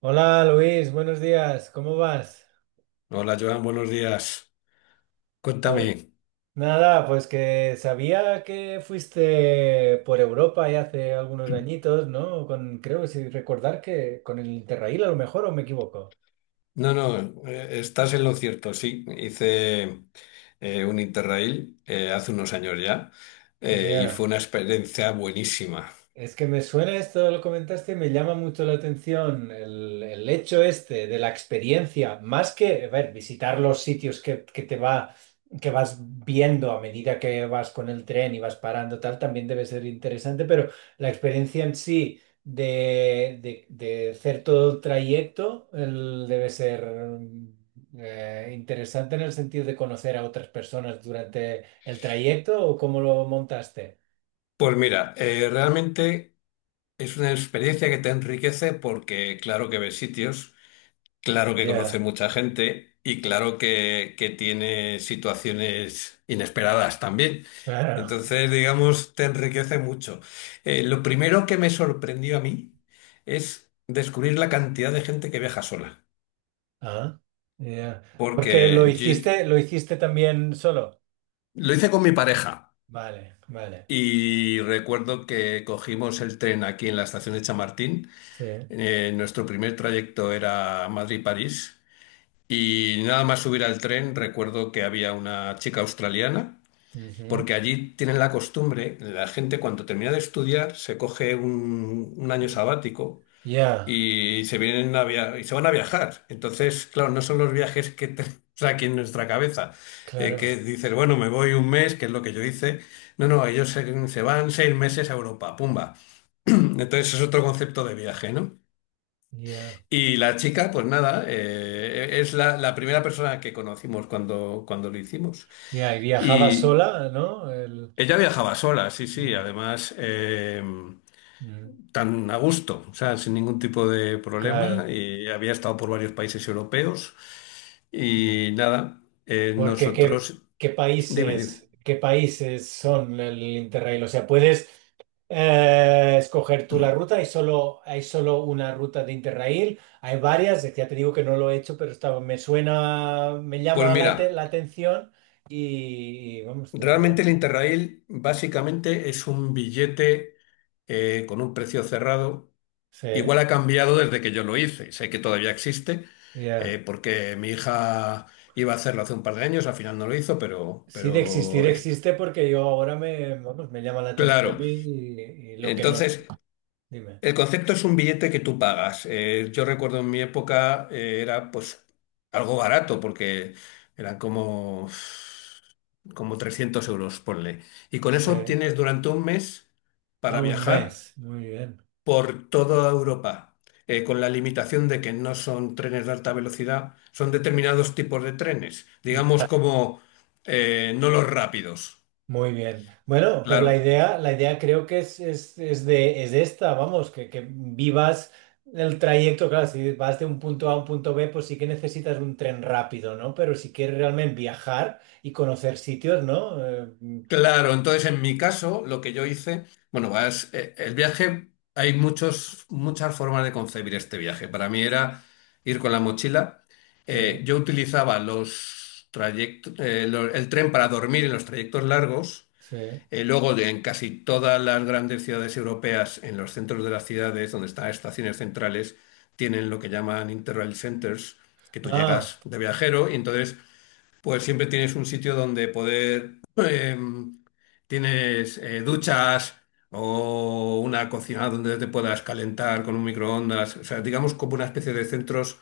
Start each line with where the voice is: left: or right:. right: Hola Luis, buenos días, ¿cómo vas?
left: Hola Joan, buenos días. Cuéntame.
right: Nada, pues que sabía que fuiste por Europa ya hace algunos añitos, ¿no? Con, creo, si recordar que con el Interrail a lo mejor, ¿o me equivoco?
left: No, no, estás en lo cierto, sí. Hice un Interrail hace unos años ya y fue
right: Ya.
left: una experiencia buenísima.
right: Es que me suena esto, lo comentaste, me llama mucho la atención el hecho este de la experiencia, más que, a ver, visitar los sitios que te va, que vas viendo a medida que vas con el tren y vas parando, tal, también debe ser interesante, pero la experiencia en sí de hacer todo el trayecto debe ser interesante en el sentido de conocer a otras personas durante el trayecto o cómo lo montaste.
left: Pues mira, realmente es una experiencia que te enriquece porque claro que ves sitios. Claro que conoce
right: Ya,
left: mucha gente y claro que tiene situaciones inesperadas también.
right: claro.
left: Entonces, digamos, te enriquece mucho. Lo primero que me sorprendió a mí es descubrir la cantidad de gente que viaja sola.
right: Ah, ya. Porque
left: Porque
right: lo hiciste también solo.
left: lo hice con mi pareja
right: Vale, vale.
left: y recuerdo que cogimos el tren aquí en la estación de Chamartín.
right: Sí.
left: Nuestro primer trayecto era Madrid-París. Y nada más subir al tren, recuerdo que había una chica australiana,
right: Ujú.
left: porque allí tienen la costumbre, la gente cuando termina de estudiar se coge un año sabático
right: Ya,
left: y se vienen a via- y se van a viajar. Entonces, claro, no son los viajes que tenemos aquí en nuestra cabeza, que
right: claro.
left: dices, bueno, me voy un mes, que es lo que yo hice. No, no, ellos se van 6 meses a Europa, pumba. Entonces es otro concepto de viaje, ¿no?
right: Ya.
left: Y la chica, pues nada, es la primera persona que conocimos cuando, cuando lo hicimos.
right: Ya, y viajaba
left: Y
right: sola, ¿no?
left: ella viajaba sola, sí, sí,
right: Ya.
left: además
right: Mm.
left: tan a gusto, o sea, sin ningún tipo de problema.
right: Claro.
left: Y había estado por varios países europeos. Y nada,
right: Porque qué,
left: nosotros,
right: qué
left: dime, dime.
right: países, qué países son el Interrail. O sea, puedes escoger tú la ruta. Hay solo una ruta de Interrail. Hay varias. Ya te digo que no lo he hecho, pero me suena, me
left: Pues
right: llama
left: mira,
right: la atención. Y, vamos,
left: realmente
right: tengo.
left: el Interrail básicamente es un billete con un precio cerrado.
right: Sí,
left: Igual ha cambiado desde que yo lo hice. Sé que todavía existe,
right: ya.
left: porque mi hija iba a hacerlo hace un par de años, al final no lo hizo, pero,
right: Sí, de existir
left: pero
right: existe porque yo ahora me, vamos, me llama la atención
left: claro.
right: y lo que no es.
left: Entonces,
right: Dime.
left: el concepto es un billete que tú pagas. Yo recuerdo en mi época era pues algo barato, porque eran como 300 euros, ponle. Y con
right: Sí.
left: eso tienes durante un mes
right: A
left: para
right: un
left: viajar
right: mes. Muy bien.
left: por toda Europa, con la limitación de que no son trenes de alta velocidad, son determinados tipos de trenes, digamos
right: Ya.
left: como no los rápidos.
right: Muy bien. Bueno, pero la
left: Claro,
right: idea, la idea creo que es esta, vamos, que vivas el trayecto, claro, si vas de un punto A a un punto B, pues sí que necesitas un tren rápido, ¿no? Pero si quieres realmente viajar y conocer sitios, ¿no?
left: claro. Entonces, en mi caso, lo que yo hice, bueno, vas, el viaje, hay muchos, muchas formas de concebir este viaje. Para mí era ir con la mochila.
right: Sí,
left: Yo utilizaba los trayectos, el tren para dormir en los trayectos largos.
right: sí.
left: Luego, en casi todas las grandes ciudades europeas, en los centros de las ciudades, donde están estaciones centrales, tienen lo que llaman Interrail Centers, que tú
right: Ah,
left: llegas de viajero y entonces, pues siempre tienes un sitio donde poder, tienes duchas o una cocina donde te puedas calentar con un microondas, o sea, digamos como una especie de centros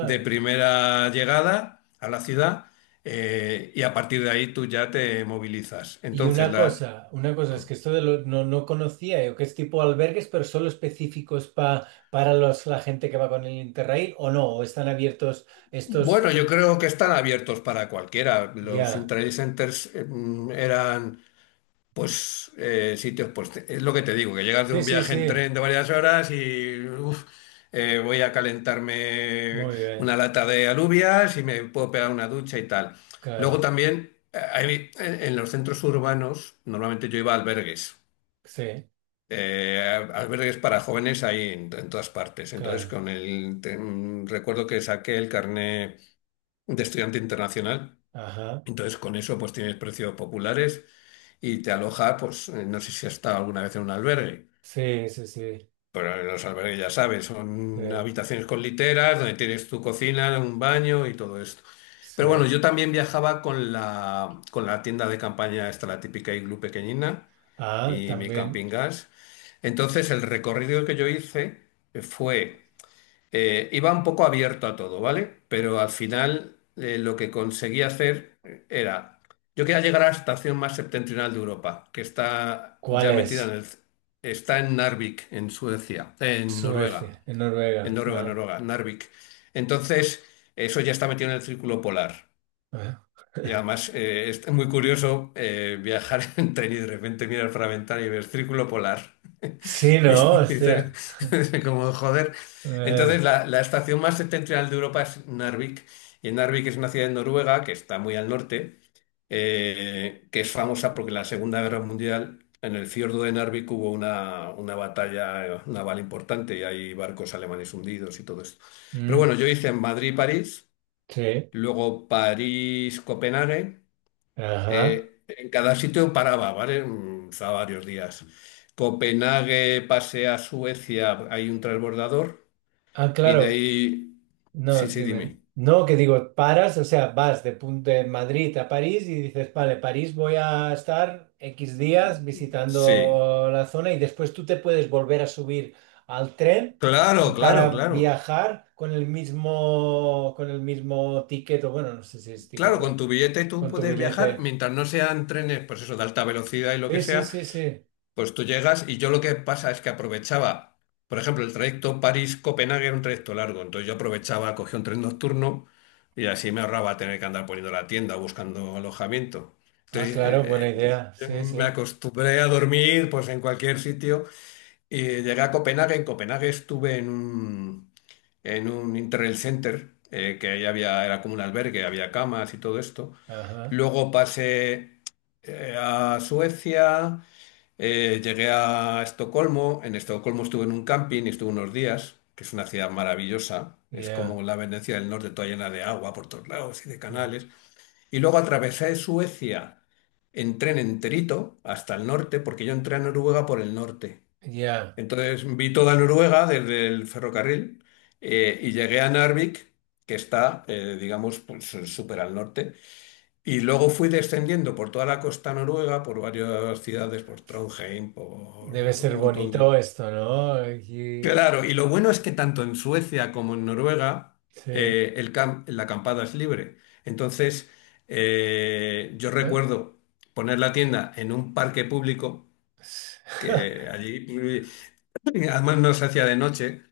left: de primera llegada a la ciudad y a partir de ahí tú ya te movilizas.
right: Y una cosa, una cosa, es que esto de lo, no, no conocía yo, que es tipo albergues, pero solo específicos para la gente que va con el Interrail, ¿o no? ¿O están abiertos estos?
left: Bueno, yo creo que están abiertos para cualquiera. Los
right: Ya.
left: intraday centers eran, pues, sitios, pues, es lo que te digo, que llegas de
right: Sí,
left: un
right: sí,
left: viaje en
right: sí.
left: tren de varias horas y, uf, voy a calentarme
right: Muy bien.
left: una lata de alubias y me puedo pegar una ducha y tal. Luego
right: Claro.
left: también, en los centros urbanos, normalmente yo iba a albergues.
right: Sí,
left: eh, albergues para jóvenes ahí en todas partes. Entonces,
right: claro.
left: con el, te- mm, recuerdo que saqué el carné de estudiante internacional.
right: Ajá.
left: Entonces, con eso, pues tienes precios populares y te aloja, pues no sé si has estado alguna vez en un albergue,
right: Sí, sí, sí.
left: pero en los albergues ya sabes,
right: Sí,
left: son habitaciones con literas, donde tienes tu cocina, un baño y todo esto. Pero bueno,
right: sí.
left: yo también viajaba con la tienda de campaña, esta la típica iglú pequeñina
right: Ah,
left: y mi
right: también.
left: camping gas. Entonces, el recorrido que yo hice fue iba un poco abierto a todo, ¿vale? Pero al final lo que conseguía hacer era, yo quería llegar a la estación más septentrional de Europa, que está
right: ¿Cuál
left: ya metida
right: es?
left: está en Narvik, en Suecia, en Noruega,
right: Suecia, en Noruega. Ah,
left: Noruega, Narvik. Entonces, eso ya está metido en el Círculo Polar.
right: ah.
left: Y además es muy curioso viajar en tren y de repente mirar por la ventana y ver Círculo Polar.
right: Sí,
left: Y
right: ¿no? O
left: dices,
right: sea.
left: como joder.
right: eh,
left: Entonces, la estación más septentrional de Europa es Narvik. Y Narvik es una ciudad en Noruega que está muy al norte, que es famosa porque en la Segunda Guerra Mundial, en el fiordo de Narvik hubo una batalla naval importante y hay barcos alemanes hundidos y todo esto. Pero
right: mm,
left: bueno, yo hice en Madrid-París,
right: sí.
left: luego París-Copenhague.
right: Ajá.
left: En cada sitio paraba, ¿vale? Estaba varios días. Copenhague, pasé a Suecia, hay un transbordador.
right: Ah,
left: Y de
right: claro.
left: ahí.
right: No,
left: Sí, sí,
right: dime.
left: dime.
right: No, que digo, paras, o sea, vas de, de Madrid a París y dices, vale, París voy a estar X días
left: Sí.
right: visitando la zona y después tú te puedes volver a subir al tren
left: Claro, claro,
right: para
left: claro.
right: viajar con el mismo, ticket, o bueno, no sé si es ticket
left: Claro, con
right: o
left: tu billete tú
right: con tu
left: puedes viajar
right: billete.
left: mientras no sean trenes, pues eso, de alta velocidad y lo que
right: Sí, sí,
left: sea.
right: sí, sí.
left: Pues tú llegas y yo lo que pasa es que aprovechaba, por ejemplo, el trayecto París-Copenhague era un trayecto largo, entonces yo aprovechaba, cogía un tren nocturno y así me ahorraba tener que andar poniendo la tienda, buscando alojamiento.
right: Ah,
left: Entonces
right: claro, buena idea. Sí,
left: me
right: sí.
left: acostumbré a dormir pues en cualquier sitio y llegué a Copenhague. En Copenhague estuve en un Interrail Center, que ahí había, era como un albergue, había camas y todo esto.
right: Ajá.
left: Luego pasé a Suecia. Llegué a Estocolmo, en Estocolmo estuve en un camping y estuve unos días, que es una ciudad maravillosa, es como
right: Ya.
left: la Venecia del Norte, toda llena de agua por todos lados y de
right: ah,
left: canales. Y luego atravesé Suecia en tren enterito hasta el norte, porque yo entré a Noruega por el norte.
right: Ya.
left: Entonces vi toda Noruega desde el ferrocarril y llegué a Narvik, que está, digamos, pues, súper al norte. Y luego fui descendiendo por toda la costa noruega, por varias ciudades, por Trondheim, por
right: Debe ser
left: un montón de...
right: bonito esto, ¿no?
left: Claro, y lo bueno es que tanto en Suecia como en Noruega
right: Sí.
left: la acampada es libre. Entonces, yo
right: ¿Eh?
left: recuerdo poner la tienda en un parque público, que allí, además no se hacía de noche,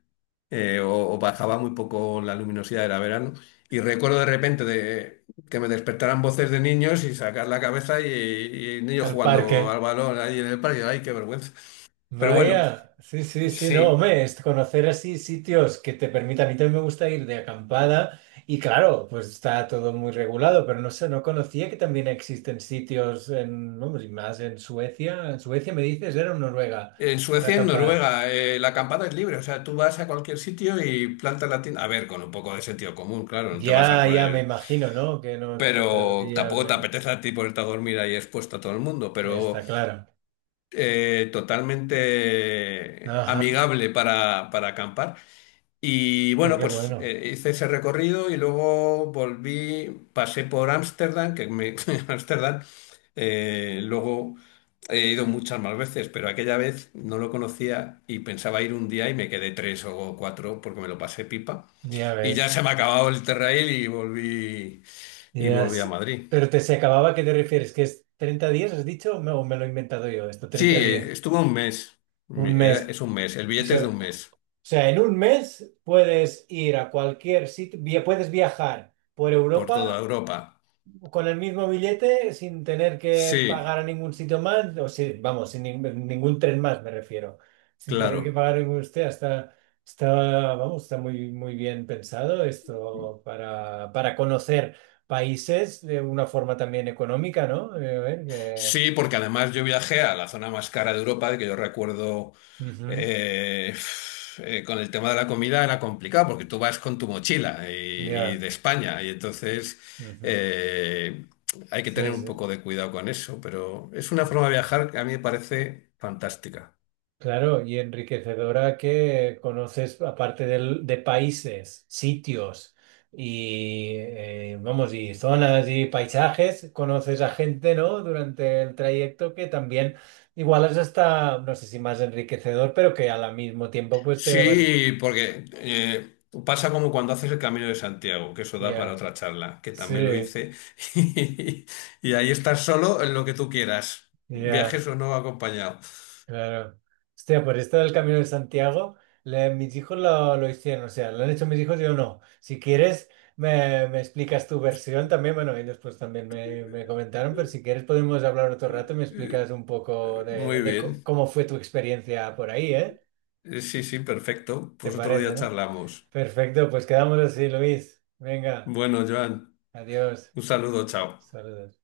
left: o bajaba muy poco la luminosidad, era verano. Y recuerdo de repente que me despertaran voces de niños y sacar la cabeza y niños
right: el parque.
left: jugando al balón ahí en el parque. ¡Ay, qué vergüenza! Pero bueno,
right: Vaya, sí, sí, sí, no,
left: sí.
right: hombre, es conocer así sitios que te permitan. A mí también me gusta ir de acampada y claro, pues está todo muy regulado, pero no sé, no conocía que también existen sitios en, vamos, y más en Suecia. En Suecia me dices, era en Noruega,
left: En
right: en la
left: Suecia y en
right: acampada.
left: Noruega, la acampada es libre, o sea, tú vas a cualquier sitio y plantas la tienda. A ver, con un poco de sentido común, claro, no te vas a
right: Ya, ya me
left: poner.
right: imagino, ¿no? Que no te encuentras
left: Pero
right: ahí al
left: tampoco te
right: medio.
left: apetece a ti ponerte a dormir ahí expuesto a todo el mundo, pero
right: Está claro.
left: totalmente
right: Ajá, o
left: amigable para acampar. Y
right: sea,
left: bueno,
right: qué
left: pues
right: bueno,
left: hice ese recorrido y luego volví, pasé por Ámsterdam, Ámsterdam, luego he ido muchas más veces, pero aquella vez no lo conocía y pensaba ir un día y me quedé tres o cuatro porque me lo pasé pipa.
right: ya
left: Y ya se
right: ves.
left: me ha acabado el Terrail y
right: Ya,
left: volví a
right: sí.
left: Madrid.
right: Pero te se acababa, ¿a qué te refieres? ¿Que es 30 días, has dicho? ¿O me lo he inventado yo? Esto,
left: Sí,
right: 30 días.
left: estuve un mes.
right: Un mes.
left: Es un mes, el
right: O
left: billete es de
right: sea,
left: un
right: o
left: mes,
right: sea, en un mes puedes ir a cualquier sitio, puedes viajar por
left: por toda
right: Europa
left: Europa.
right: con el mismo billete, sin tener que
left: Sí,
right: pagar a ningún sitio más, o sí, vamos, sin ningún tren más, me refiero. Sin tener que
left: claro.
right: pagar ningún usted, está, está muy, muy bien pensado esto para conocer países de una forma también económica, ¿no? A ver.
left: Sí, porque además yo viajé a la zona más cara de Europa, de que yo recuerdo
right: Ujú.
left: eh, con el tema de la comida era complicado, porque tú vas con tu mochila y
right: Ya.
left: de España, y entonces
right: Ujú.
left: eh, hay que tener un
right: Sí,
left: poco de cuidado con eso, pero es una
right: sí.
left: forma de viajar que a mí me parece fantástica.
right: Claro, y enriquecedora que conoces, aparte de países, sitios y, vamos, y zonas y paisajes, conoces a gente, ¿no? Durante el trayecto que también igual es hasta, no sé si más enriquecedor, pero que al mismo tiempo pues te vas...
left: Sí, porque pasa como cuando haces el Camino de Santiago, que eso da para
right: Ya.
left: otra charla, que también lo
right: Sí,
left: hice, y, ahí estás solo en lo que tú quieras,
right: ya.
left: viajes o no acompañado.
right: Claro. Hostia, por esto del Camino de Santiago, mis hijos lo hicieron, o sea, lo han hecho mis hijos, yo no. Si quieres, me explicas tu versión también, bueno, y después también me comentaron, pero si quieres podemos hablar otro rato y me
left: Eh,
right: explicas un poco de,
left: Muy
right: de co-
left: bien.
right: cómo fue tu experiencia por ahí, ¿eh?
left: Sí, sí, perfecto,
right: ¿Te
left: pues otro día
right: parece, no?
left: charlamos.
right: Perfecto, pues quedamos así, Luis. Venga,
left: Bueno, Joan,
right: adiós.
left: un saludo, chao.
right: Saludos.